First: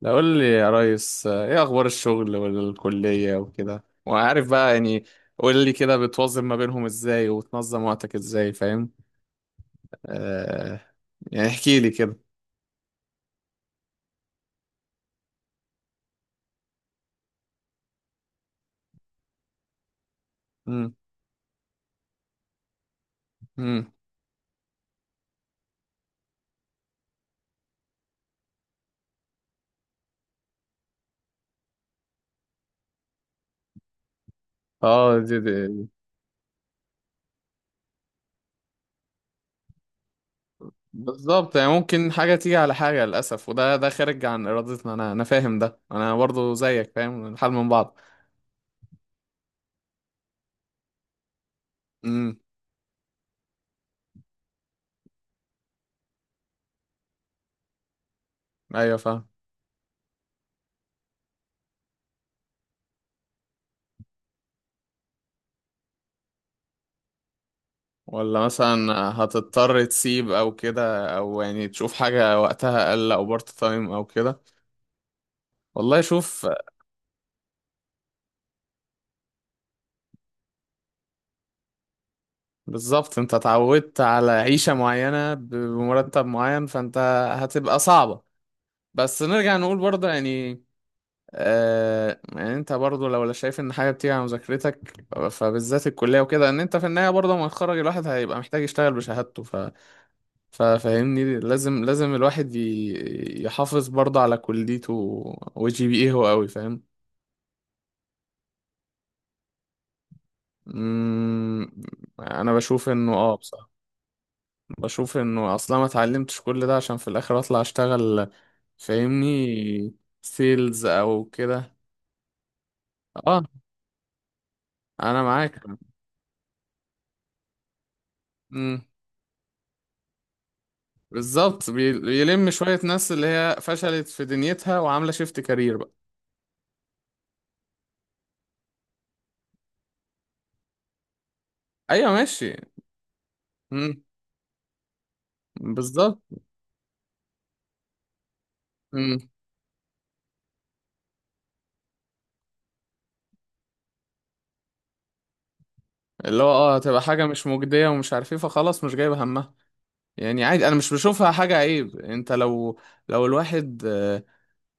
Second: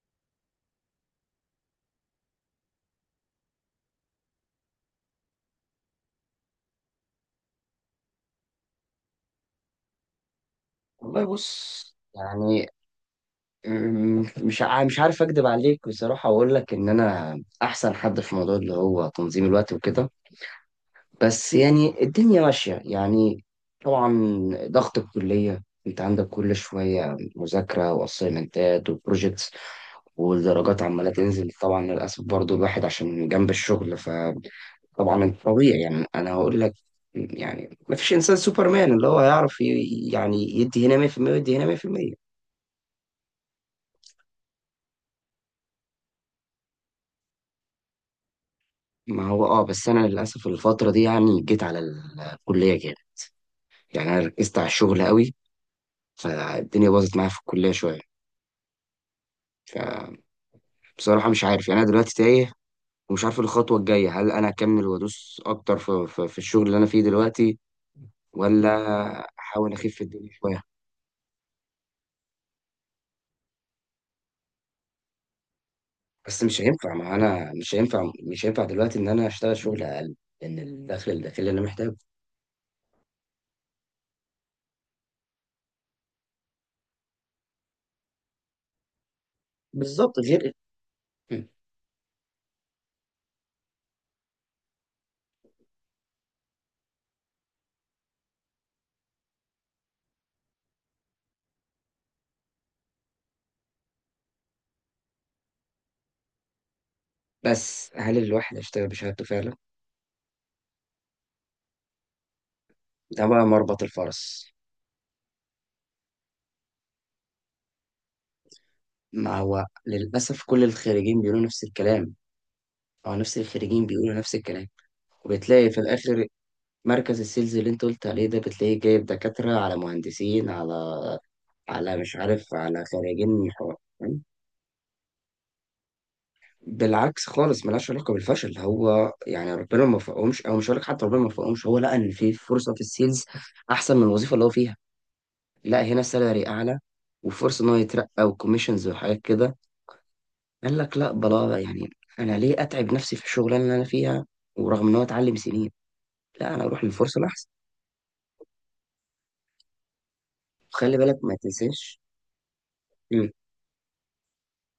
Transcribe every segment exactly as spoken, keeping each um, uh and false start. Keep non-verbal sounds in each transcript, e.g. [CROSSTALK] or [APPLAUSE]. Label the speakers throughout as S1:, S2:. S1: لا قول لي يا ريس آه، ايه اخبار الشغل والكلية وكده وعارف بقى يعني. قول لي كده بتوظف ما بينهم ازاي وتنظم وقتك ازاي؟ فاهم. آه.
S2: والله
S1: يعني احكي لي
S2: بص،
S1: كده.
S2: يعني أمم، مش ع- مش عارف اكدب عليك بصراحه واقول لك ان انا احسن حد في موضوع اللي هو تنظيم الوقت وكده.
S1: امم.
S2: بس يعني الدنيا ماشيه، يعني
S1: امم.
S2: طبعا. ضغط الكليه، انت عندك كل شويه مذاكره واسايمنتات وبروجيكتس، والدرجات عماله تنزل، طبعا للاسف برضو الواحد عشان جنب الشغل ف...
S1: اه
S2: طبعا
S1: دي
S2: انت
S1: دي
S2: طبيعي، يعني انا هقول لك، يعني ما فيش انسان سوبرمان اللي هو يعرف ي- يعني يدي هنا مية في المية
S1: بالظبط،
S2: ويدي هنا
S1: يعني ممكن
S2: مية في المية.
S1: حاجة تيجي على حاجة للأسف، وده ده خارج عن إرادتنا. أنا أنا فاهم ده، أنا برضو زيك فاهم الحال من بعض.
S2: ما هو اه بس انا للاسف الفتره دي يعني جيت على
S1: امم.
S2: الكليه جامد. يعني انا ركزت على الشغل قوي، فالدنيا باظت معايا في الكليه شويه.
S1: ايوه فاهم.
S2: فبصراحه مش عارف، يعني انا دلوقتي تايه ومش عارف الخطوه الجايه، هل انا اكمل وادوس اكتر في, في, في الشغل اللي انا فيه دلوقتي
S1: ولا
S2: ولا
S1: مثلا
S2: احاول
S1: هتضطر
S2: اخف الدنيا
S1: تسيب او
S2: شويه؟
S1: كده، او يعني تشوف حاجة وقتها اقل او بارت تايم او كده. والله
S2: بس
S1: شوف.
S2: مش هينفع، ما انا مش هينفع مش هينفع دلوقتي ان انا اشتغل شغل اقل، لان الدخل الداخلي اللي انا محتاجه.
S1: بالظبط، انت اتعودت على عيشة معينة بمرتب معين، فانت هتبقى صعبة. بس نرجع نقول برضه
S2: بالظبط غير.
S1: يعني آه، يعني انت برضه لو لا شايف ان حاجة بتيجي على مذاكرتك، فبالذات الكلية وكده، ان انت في النهاية برضه لما يتخرج الواحد هيبقى محتاج يشتغل بشهادته. ف... ففاهمني، لازم لازم الواحد ي... يحافظ برضه على كليته وجي بي ايه هو قوي. فاهم.
S2: بس هل الواحد هيشتغل بشهادته فعلا؟
S1: مم، انا بشوف انه
S2: ده
S1: اه
S2: بقى
S1: بصراحة
S2: مربط الفرس.
S1: بشوف انه اصلا ما اتعلمتش كل ده عشان في الاخر اطلع اشتغل.
S2: ما هو
S1: فاهمني.
S2: للأسف كل
S1: سيلز
S2: الخريجين
S1: او
S2: بيقولوا نفس
S1: كده.
S2: الكلام، أو نفس
S1: اه،
S2: الخريجين بيقولوا نفس الكلام.
S1: انا معاك.
S2: وبتلاقي في الآخر مركز السيلز اللي أنت قلت عليه ده بتلاقيه
S1: امم.
S2: جايب دكاترة على مهندسين على
S1: بالظبط،
S2: على
S1: بي-
S2: مش
S1: بيلم
S2: عارف
S1: شوية
S2: على
S1: ناس اللي
S2: خريجين
S1: هي
S2: حقوق.
S1: فشلت
S2: فاهم؟
S1: في دنيتها وعاملة شيفت كارير بقى.
S2: بالعكس خالص، ملهاش علاقة بالفشل، هو يعني ربنا ما وفقهمش، أو مش هقول لك حتى ربنا ما وفقهمش، هو لقى إن
S1: ايوه
S2: في
S1: ماشي.
S2: فرصة في السيلز أحسن
S1: امم.
S2: من الوظيفة اللي هو فيها. لا هنا
S1: بالظبط.
S2: سالري أعلى وفرصة إن هو يترقى وكوميشنز
S1: امم.
S2: وحاجات كده. قال لك لا، بلا يعني، انا ليه اتعب نفسي في الشغلانه اللي انا فيها ورغم ان هو اتعلم سنين،
S1: اللي هو
S2: لا انا
S1: اه
S2: اروح
S1: هتبقى
S2: للفرصه
S1: حاجة مش
S2: الاحسن.
S1: مجدية ومش عارف ايه، فخلاص مش جايبة همها. يعني عادي، انا مش
S2: وخلي بالك
S1: بشوفها
S2: ما
S1: حاجة عيب.
S2: تنساش.
S1: انت لو، لو
S2: امم،
S1: الواحد آه،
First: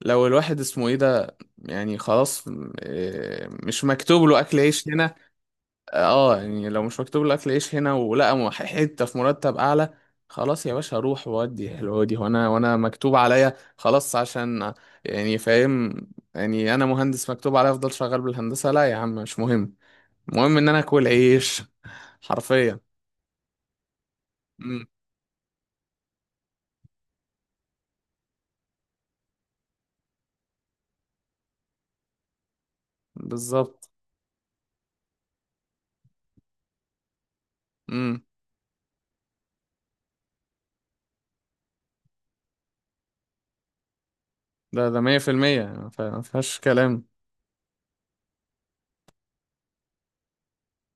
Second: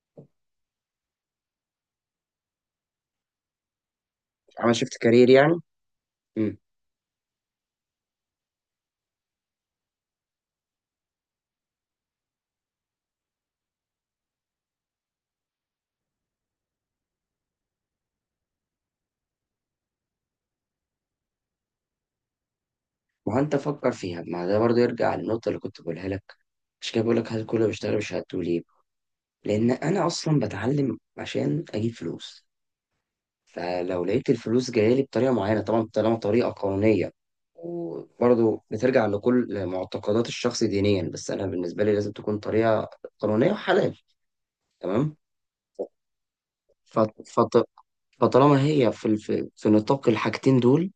S1: لو الواحد اسمه ايه ده، يعني خلاص، آه، مش مكتوب له اكل
S2: عمل
S1: عيش
S2: شيفت
S1: هنا.
S2: كارير يعني.
S1: اه
S2: امم.
S1: يعني لو مش مكتوب لك عيش هنا ولقى م- حته في مرتب اعلى، خلاص يا باشا اروح وادي حلوه دي، وانا وانا مكتوب عليا خلاص عشان يعني فاهم. يعني انا مهندس مكتوب عليا افضل شغال بالهندسه؟ لا يا عم، مش مهم، المهم ان انا اكل عيش، حرفيا.
S2: وانت فكر فيها، ما ده برضه
S1: امم.
S2: يرجع للنقطه اللي كنت بقولها لك، مش كده؟ بقول لك هل كله بيشتغل بشهادته ليه؟ لان انا اصلا بتعلم عشان اجيب فلوس.
S1: بالظبط.
S2: فلو لقيت الفلوس جايه لي بطريقه معينه، طبعا طالما طريقه قانونيه،
S1: امم.
S2: وبرضه بترجع لكل معتقدات الشخص دينيا، بس انا بالنسبه لي لازم تكون طريقه قانونيه وحلال.
S1: ده ده
S2: تمام.
S1: مية في المية. ما ف- ما فيهاش كلام.
S2: فط- فط- فطالما هي في في في نطاق الحاجتين دول،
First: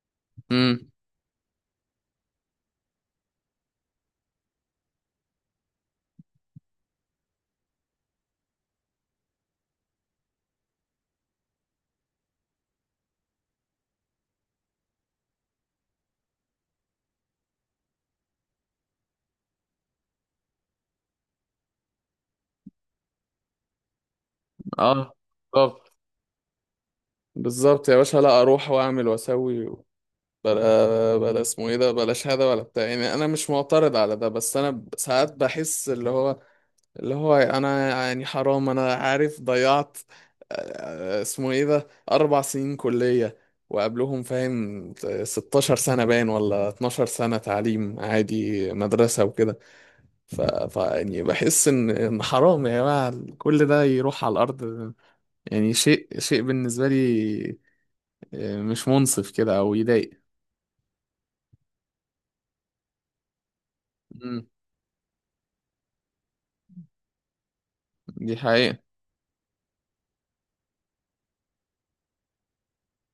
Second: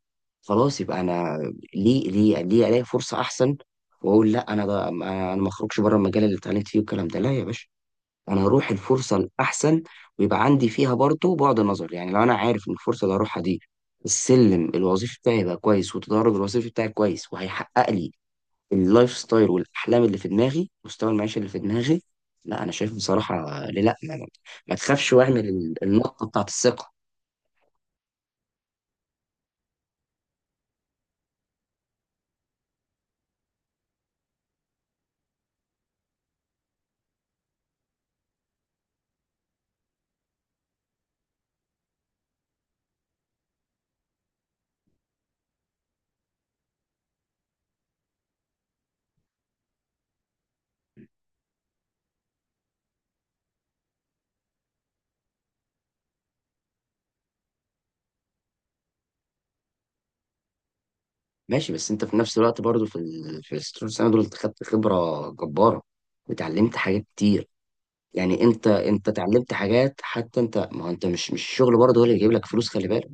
S2: خلاص
S1: امم.
S2: يبقى انا ليه ليه ليه الاقي فرصه احسن، واقول لا انا بقى، انا أنا ما اخرجش بره المجال اللي اتعلمت فيه والكلام ده. لا يا باشا، انا هروح الفرصه الاحسن، ويبقى عندي فيها برضه بعد نظر. يعني لو انا عارف ان الفرصه اللي هروحها دي السلم الوظيفي بتاعي يبقى كويس، والتدرج الوظيفي بتاعي كويس، وهيحقق لي اللايف ستايل والاحلام اللي في دماغي، مستوى المعيشه اللي في دماغي، لا انا شايف بصراحه ليه لا. ما, ما
S1: اه.
S2: تخافش واعمل ال-
S1: بالظبط.
S2: النقطه بتاعت الثقه.
S1: بالظبط يا باشا، لا اروح واعمل واسوي بلا بلا اسمه ايه ده بلاش هذا ولا بتاع. يعني انا مش معترض على ده، بس انا ب- ساعات بحس اللي هو اللي هو انا يعني حرام، انا عارف ضيعت، آه، اسمه ايه ده، اربع سنين كلية وقبلهم فاهم، ستاشر سنة باين، ولا اتناشر سنة تعليم عادي مدرسة وكده. ف... ف يعني بحس ان ان حرام يا جماعة كل ده يروح على الارض. يعني شيء شيء بالنسبة لي آه، مش منصف كده او يضايق.
S2: ماشي، بس انت في نفس الوقت برضو في ال... في الست سنه دول انت
S1: مم.
S2: خدت خبره جباره وتعلمت حاجات كتير.
S1: دي
S2: يعني انت
S1: حقيقة.
S2: انت اتعلمت حاجات، حتى انت ما هو انت مش مش الشغل برضه هو اللي يجيب لك فلوس، خلي بالك.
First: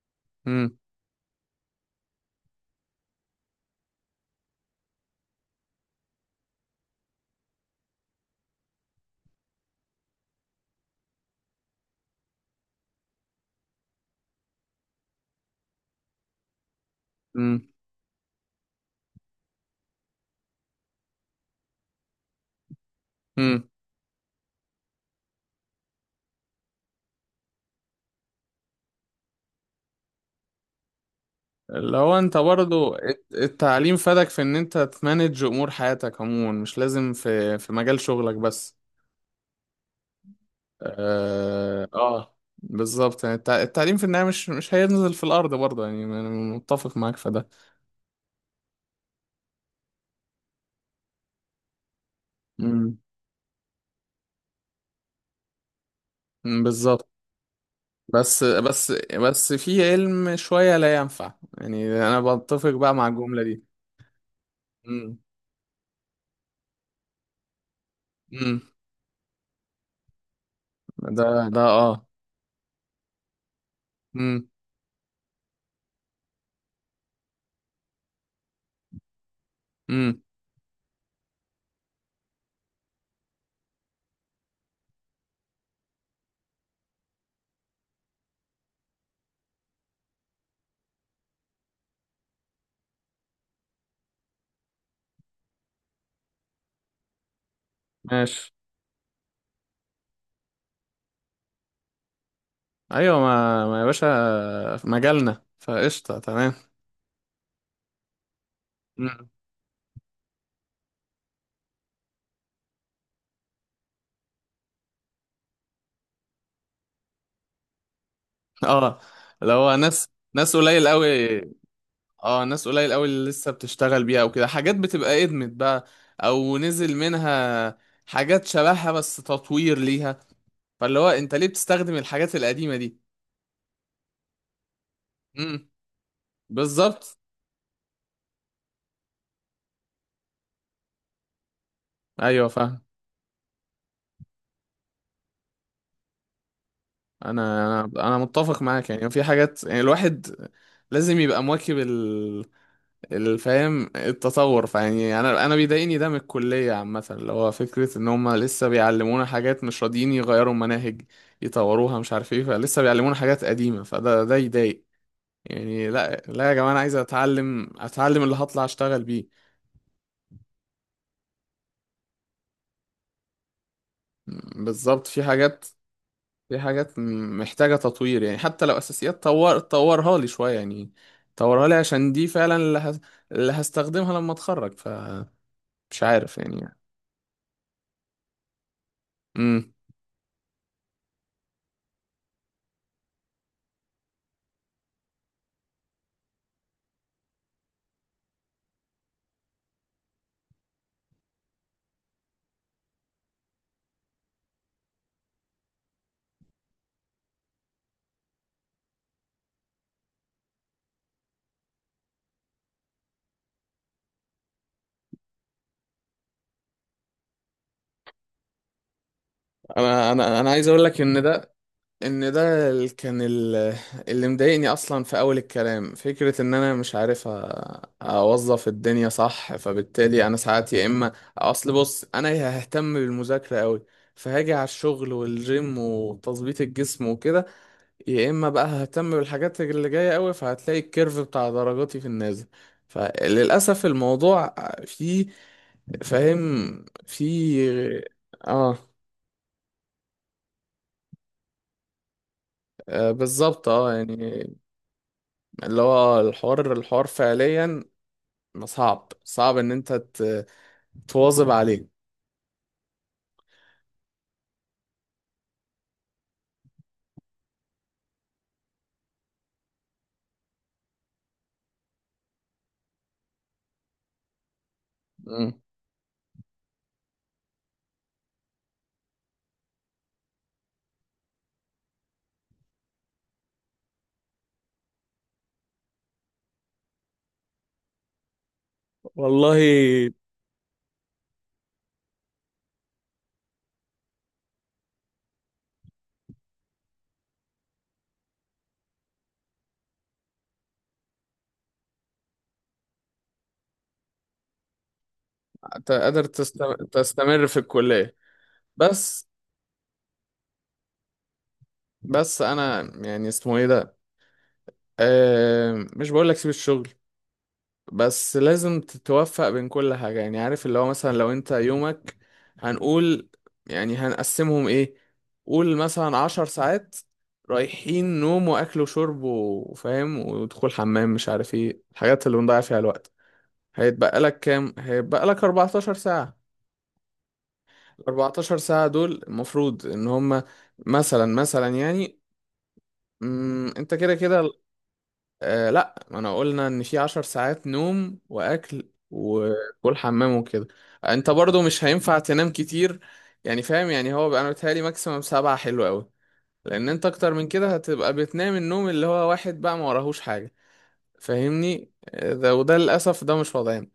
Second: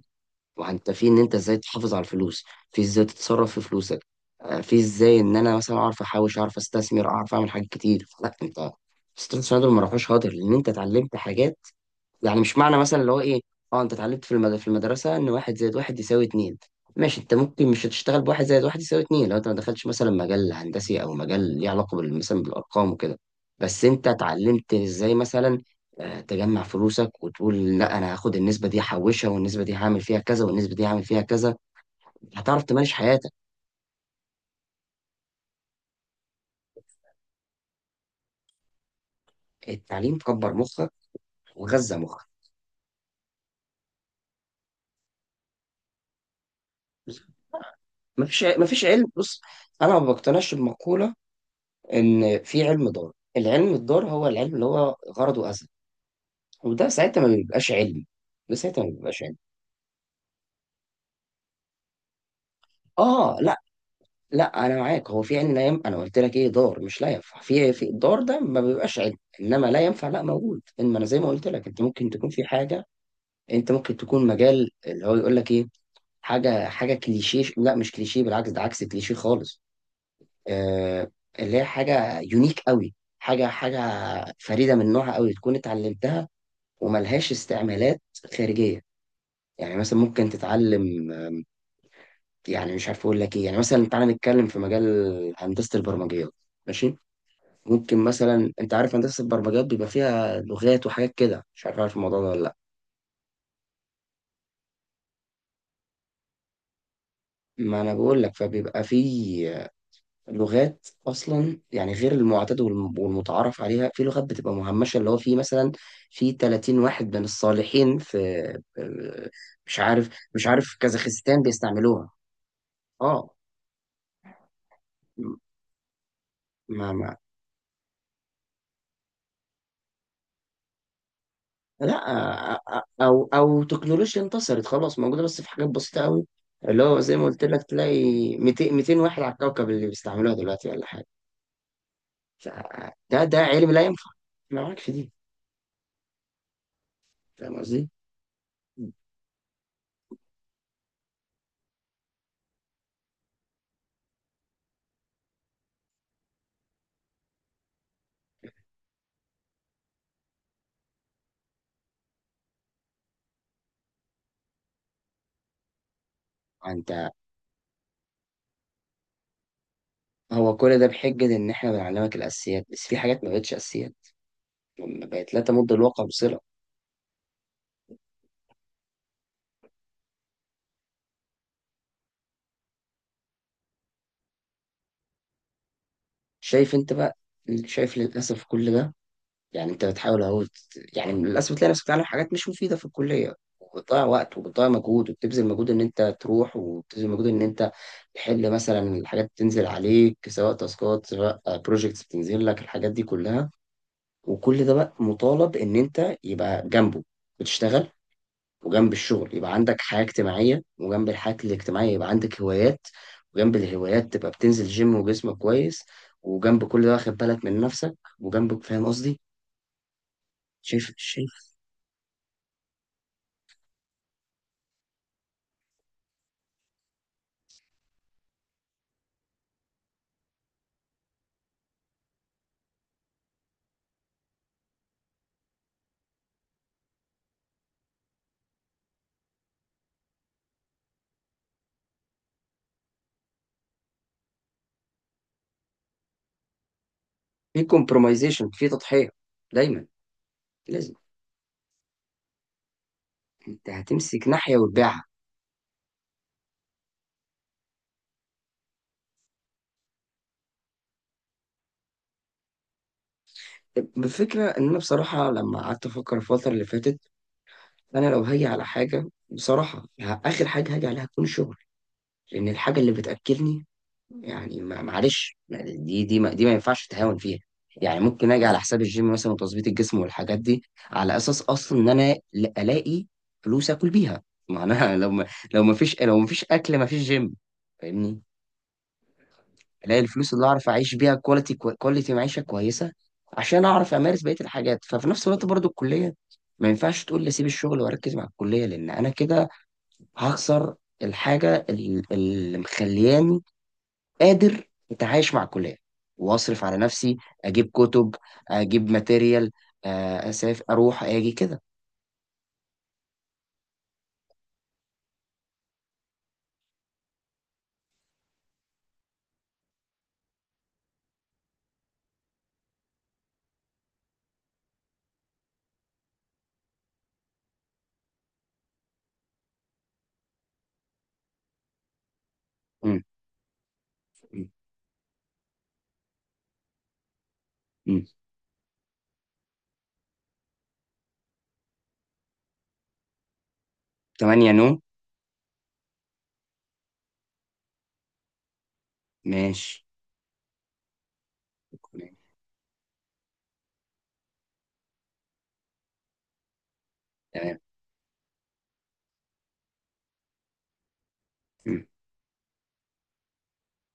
S2: ما
S1: امم.
S2: انت في ان انت ازاي تحافظ على الفلوس، في ازاي تتصرف في فلوسك، آه، في ازاي ان انا مثلا اعرف احوش، اعرف استثمر، اعرف اعمل حاجات كتير. لا انت ستريت سايدر ما راحوش هدر، لان انت اتعلمت حاجات. يعني مش معنى مثلا اللي هو ايه، اه انت اتعلمت في المد... في المدرسه ان واحد زائد واحد يساوي اتنين. ماشي، انت
S1: امم.
S2: ممكن مش هتشتغل بواحد زائد واحد يساوي اتنين لو انت ما دخلتش مثلا مجال هندسي، او مجال ليه علاقه بال- مثلا بالارقام وكده.
S1: امم.
S2: بس انت اتعلمت ازاي مثلا آه، تجمع فلوسك وتقول لا انا هاخد النسبه دي هحوشها، والنسبه دي هعمل فيها كذا، والنسبه دي هعمل فيها كذا.
S1: اللي هو انت
S2: هتعرف تمارس
S1: برضو الت-
S2: حياتك.
S1: التعليم فادك في ان انت تمانج امور حياتك عموما، مش لازم في في مجال شغلك بس.
S2: التعليم كبر مخك
S1: اه،
S2: وغذى مخك.
S1: آه بالظبط. يعني التع- التعليم في النهاية مش مش هينزل في الارض برضه، يعني انا متفق معاك في ده.
S2: مفيش ع- مفيش علم. بص، انا ما بقتنعش بمقوله ان في علم،
S1: امم.
S2: دار العلم الدار هو العلم اللي هو غرضه اذى،
S1: أمم،
S2: وده
S1: بالظبط.
S2: ساعتها ما بيبقاش علمي.
S1: بس
S2: ده ساعتها ما
S1: بس
S2: بيبقاش علمي.
S1: بس في علم شوية لا ينفع، يعني انا بتفق بقى مع
S2: اه
S1: الجملة
S2: لا،
S1: دي.
S2: لا انا معاك،
S1: امم.
S2: هو في علم لا ينفع. انا قلت لك ايه، دار مش لا ينفع. في إيه؟ في الدار ده ما
S1: امم.
S2: بيبقاش علم، انما لا ينفع لا موجود. انما انا زي
S1: ده
S2: ما قلت
S1: ده
S2: لك، انت
S1: اه.
S2: ممكن تكون في حاجه، انت ممكن تكون
S1: امم.
S2: مجال اللي هو يقول لك ايه، حاجه حاجه كليشيه. لا مش كليشيه، بالعكس ده عكس كليشيه خالص.
S1: امم.
S2: آه اللي هي حاجه يونيك قوي، حاجه حاجه فريده من نوعها قوي تكون اتعلمتها وملهاش استعمالات خارجية. يعني مثلا ممكن تتعلم، يعني مش عارف اقول لك ايه، يعني مثلا تعالى نتكلم في مجال هندسة البرمجيات. ماشي، ممكن
S1: ماشي.
S2: مثلا انت عارف هندسة البرمجيات بيبقى فيها لغات وحاجات كده، مش عارف عارف الموضوع ده ولا لا.
S1: ايوه، ما ما يا باشا في مجالنا فقشطه تمام.
S2: ما انا بقول لك فبيبقى في
S1: مم.
S2: لغات اصلا، يعني غير المعتاد والم- والمتعارف عليها، في لغات بتبقى مهمشه، اللي هو في مثلا في تلاتين واحد من الصالحين في
S1: اه، اللي هو
S2: مش
S1: ناس
S2: عارف، مش
S1: ناس
S2: عارف
S1: قليل قوي.
S2: كازاخستان بيستعملوها.
S1: اه ناس قليل قوي اللي
S2: اه،
S1: لسه بتشتغل بيها او كده، حاجات بتبقى ادمت بقى او
S2: ما
S1: نزل
S2: ما
S1: منها حاجات شبهها بس تطوير ليها، فاللي هو انت ليه بتستخدم
S2: لا
S1: الحاجات
S2: أ-
S1: القديمه
S2: أ-
S1: دي؟
S2: او او تكنولوجيا انتصرت خلاص موجوده، بس في
S1: امم.
S2: حاجات بسيطه قوي، اللي هو زي
S1: بالظبط.
S2: ما قلت لك تلاقي 200 200 واحد على الكوكب اللي بيستعملوها دلوقتي ولا حاجه.
S1: ايوه
S2: ف-
S1: فاهم.
S2: ده ده علم لا ينفع، ما معاك في دي. فاهم
S1: انا
S2: قصدي؟
S1: انا انا متفق معاك، يعني في حاجات يعني الواحد لازم يبقى مواكب الفهم التطور. فيعني انا انا بيضايقني ده من الكليه عامه، اللي هو فكره ان هم لسه بيعلمونا حاجات، مش راضيين يغيروا مناهج يطوروها مش عارف ايه، فلسه بيعلمونا حاجات قديمه، فده ده يضايق. يعني لا لا يا جماعه، انا
S2: عن
S1: عايز اتعلم اتعلم اللي هطلع اشتغل بيه.
S2: هو كل ده بحجة إن إحنا بنعلمك الأساسيات، بس في حاجات ما بقتش أساسيات،
S1: م-
S2: ما
S1: بالظبط، في
S2: بقت لا
S1: حاجات
S2: تمد الواقع بصلة.
S1: في حاجات م- محتاجه تطوير، يعني حتى لو اساسيات، طور طورها لي شويه يعني، طورها لي عشان دي فعلا اللي, هس... اللي هستخدمها لما اتخرج، فمش عارف
S2: شايف
S1: يعني.
S2: أنت بقى؟ شايف للأسف كل ده؟ يعني
S1: امم.
S2: أنت بتحاول أهو ت- يعني للأسف تلاقي نفسك بتتعلم حاجات مش مفيدة في الكلية، وبتضيع وقت، وبتضيع مجهود، وبتبذل مجهود إن أنت تروح، وبتبذل مجهود إن أنت تحل مثلا الحاجات بتنزل عليك، سواء تاسكات سواء بروجيكتس بتنزل لك الحاجات دي كلها. وكل ده بقى مطالب إن أنت يبقى جنبه بتشتغل، وجنب الشغل يبقى عندك حياة اجتماعية، وجنب الحياة الاجتماعية يبقى عندك هوايات، وجنب الهوايات تبقى بتنزل جيم وجسمك كويس، وجنب كل ده واخد بالك من نفسك، وجنبك. فاهم قصدي؟
S1: انا انا انا عايز اقول
S2: شايف
S1: لك ان ده،
S2: شايف
S1: ان ده ال- كان ال- اللي مضايقني اصلا في اول الكلام فكرة ان انا مش عارف أ- اوظف الدنيا صح، فبالتالي انا ساعات يا اما اصل بص انا ههتم بالمذاكرة قوي، فهاجي على الشغل والجيم وتظبيط الجسم وكده، يا اما بقى ههتم بالحاجات اللي جاية قوي فهتلاقي الكيرف بتاع درجاتي في النازل. فللاسف الموضوع فيه فاهم
S2: في
S1: فيه.
S2: كومبرومايزيشن، في
S1: اه.
S2: تضحية دايما، لازم
S1: آه، بالظبط
S2: انت
S1: اه
S2: هتمسك
S1: يعني،
S2: ناحية وتبيعها.
S1: اللي هو آه، الحوار الحوار فعليا ما صعب صعب ان انت ت- تواظب عليه.
S2: بفكرة ان انا بصراحة لما قعدت افكر الفترة اللي فاتت، انا لو هاجي على حاجة بصراحة، ه- اخر حاجة هاجي عليها تكون شغل، لان الحاجة اللي بتأكلني، يعني ما- معلش،
S1: مم.
S2: دي دي ما دي ما ينفعش تهاون فيها. يعني ممكن اجي على حساب الجيم مثلا وتظبيط الجسم والحاجات دي، على اساس اصلا ان انا ل- الاقي فلوس اكل بيها. ما انا [LAUGHS] لو ما لو ما فيش لو ما فيش اكل، ما فيش جيم. فاهمني؟
S1: والله
S2: الاقي الفلوس اللي اعرف اعيش بيها كواليتي كواليتي معيشه كويسه، عشان اعرف امارس بقيه الحاجات. ففي نفس الوقت برضو الكليه ما ينفعش تقول لي سيب الشغل واركز مع الكليه، لان انا كده هخسر الحاجه ال- اللي مخلياني قادر اتعايش مع الكليه
S1: ت- قادر
S2: واصرف على
S1: تست-
S2: نفسي،
S1: تستمر في
S2: اجيب كتب،
S1: الكلية.
S2: اجيب
S1: بس
S2: ماتيريال، آه، اسافر، اروح، اجي كده.
S1: بس انا يعني اسمه ايه ده، أه مش بقول لك سيب الشغل، بس لازم تتوفق بين كل حاجة. يعني عارف اللي هو مثلا لو انت يومك هنقول يعني هنقسمهم ايه، قول مثلا عشر ساعات رايحين نوم واكل وشرب وفاهم ودخول حمام مش عارف ايه الحاجات اللي بنضيع فيها
S2: مم،
S1: الوقت، هيتبقى لك
S2: مم،
S1: كام؟ هيتبقى لك اربعة عشر ساعة. ال
S2: مم.
S1: اربعتاشر ساعة دول المفروض ان هما مثلا مثلا يعني، مم، انت كده كده،
S2: تمانية نوم.
S1: آه لا ما انا قلنا ان في عشر ساعات نوم واكل
S2: ماشي.
S1: وكل حمام وكده. انت برضو مش هينفع تنام كتير، يعني فاهم يعني هو بقى انا بتهيألي ماكسيمم سبعة حلو قوي، لان انت اكتر من
S2: تمام.
S1: كده هتبقى بتنام النوم اللي هو واحد بقى ما وراهوش حاجة.
S2: مم،
S1: فاهمني آه، ده وده للاسف ده مش وضعنا.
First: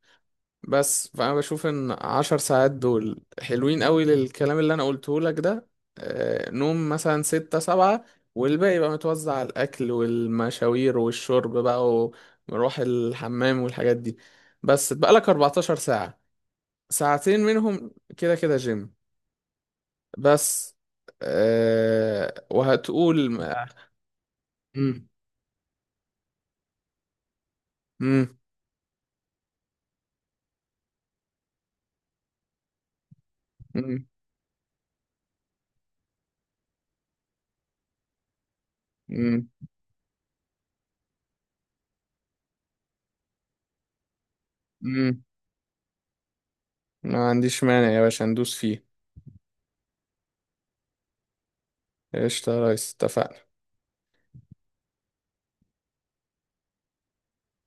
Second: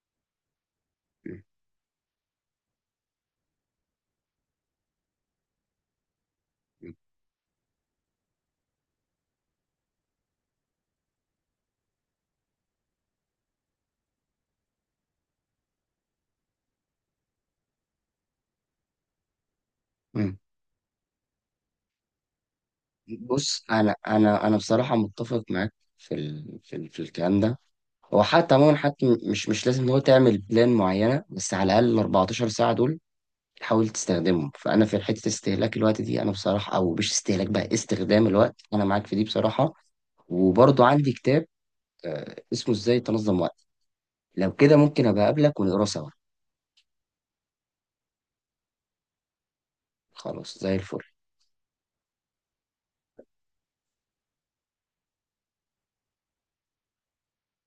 S1: بس فأنا
S2: مم،
S1: بشوف إن عشر ساعات دول حلوين قوي للكلام اللي أنا قلته لك ده، آه، نوم
S2: مم،
S1: مثلا ستة سبعة، والباقي بقى متوزع على الأكل والمشاوير والشرب بقى ومروح الحمام والحاجات دي. بس بقالك أربعتاشر ساعة، ساعتين منهم كده كده جيم.
S2: مم.
S1: بس أه وهتقول
S2: بص،
S1: ما.
S2: انا انا انا بصراحه
S1: مم.
S2: متفق معاك في ال... في, ال... في الكلام ده. هو
S1: مم.
S2: حتى عموما، حتى م- مش مش لازم هو تعمل بلان معينه، بس على الاقل ال اربعتاشر ساعه دول تحاول
S1: مم.
S2: تستخدمهم. فانا في حته استهلاك الوقت دي، انا بصراحه، او مش استهلاك بقى، استخدام الوقت، انا معاك في دي
S1: مم.
S2: بصراحه. وبرضو عندي كتاب آه، اسمه ازاي تنظم وقتك، لو كده ممكن
S1: مم.
S2: ابقى اقابلك ونقراه سوا.
S1: ما عنديش مانع يا باشا ندوس فيه.
S2: خلاص، زي الفل.
S1: قشطة يا ريس اتفقنا.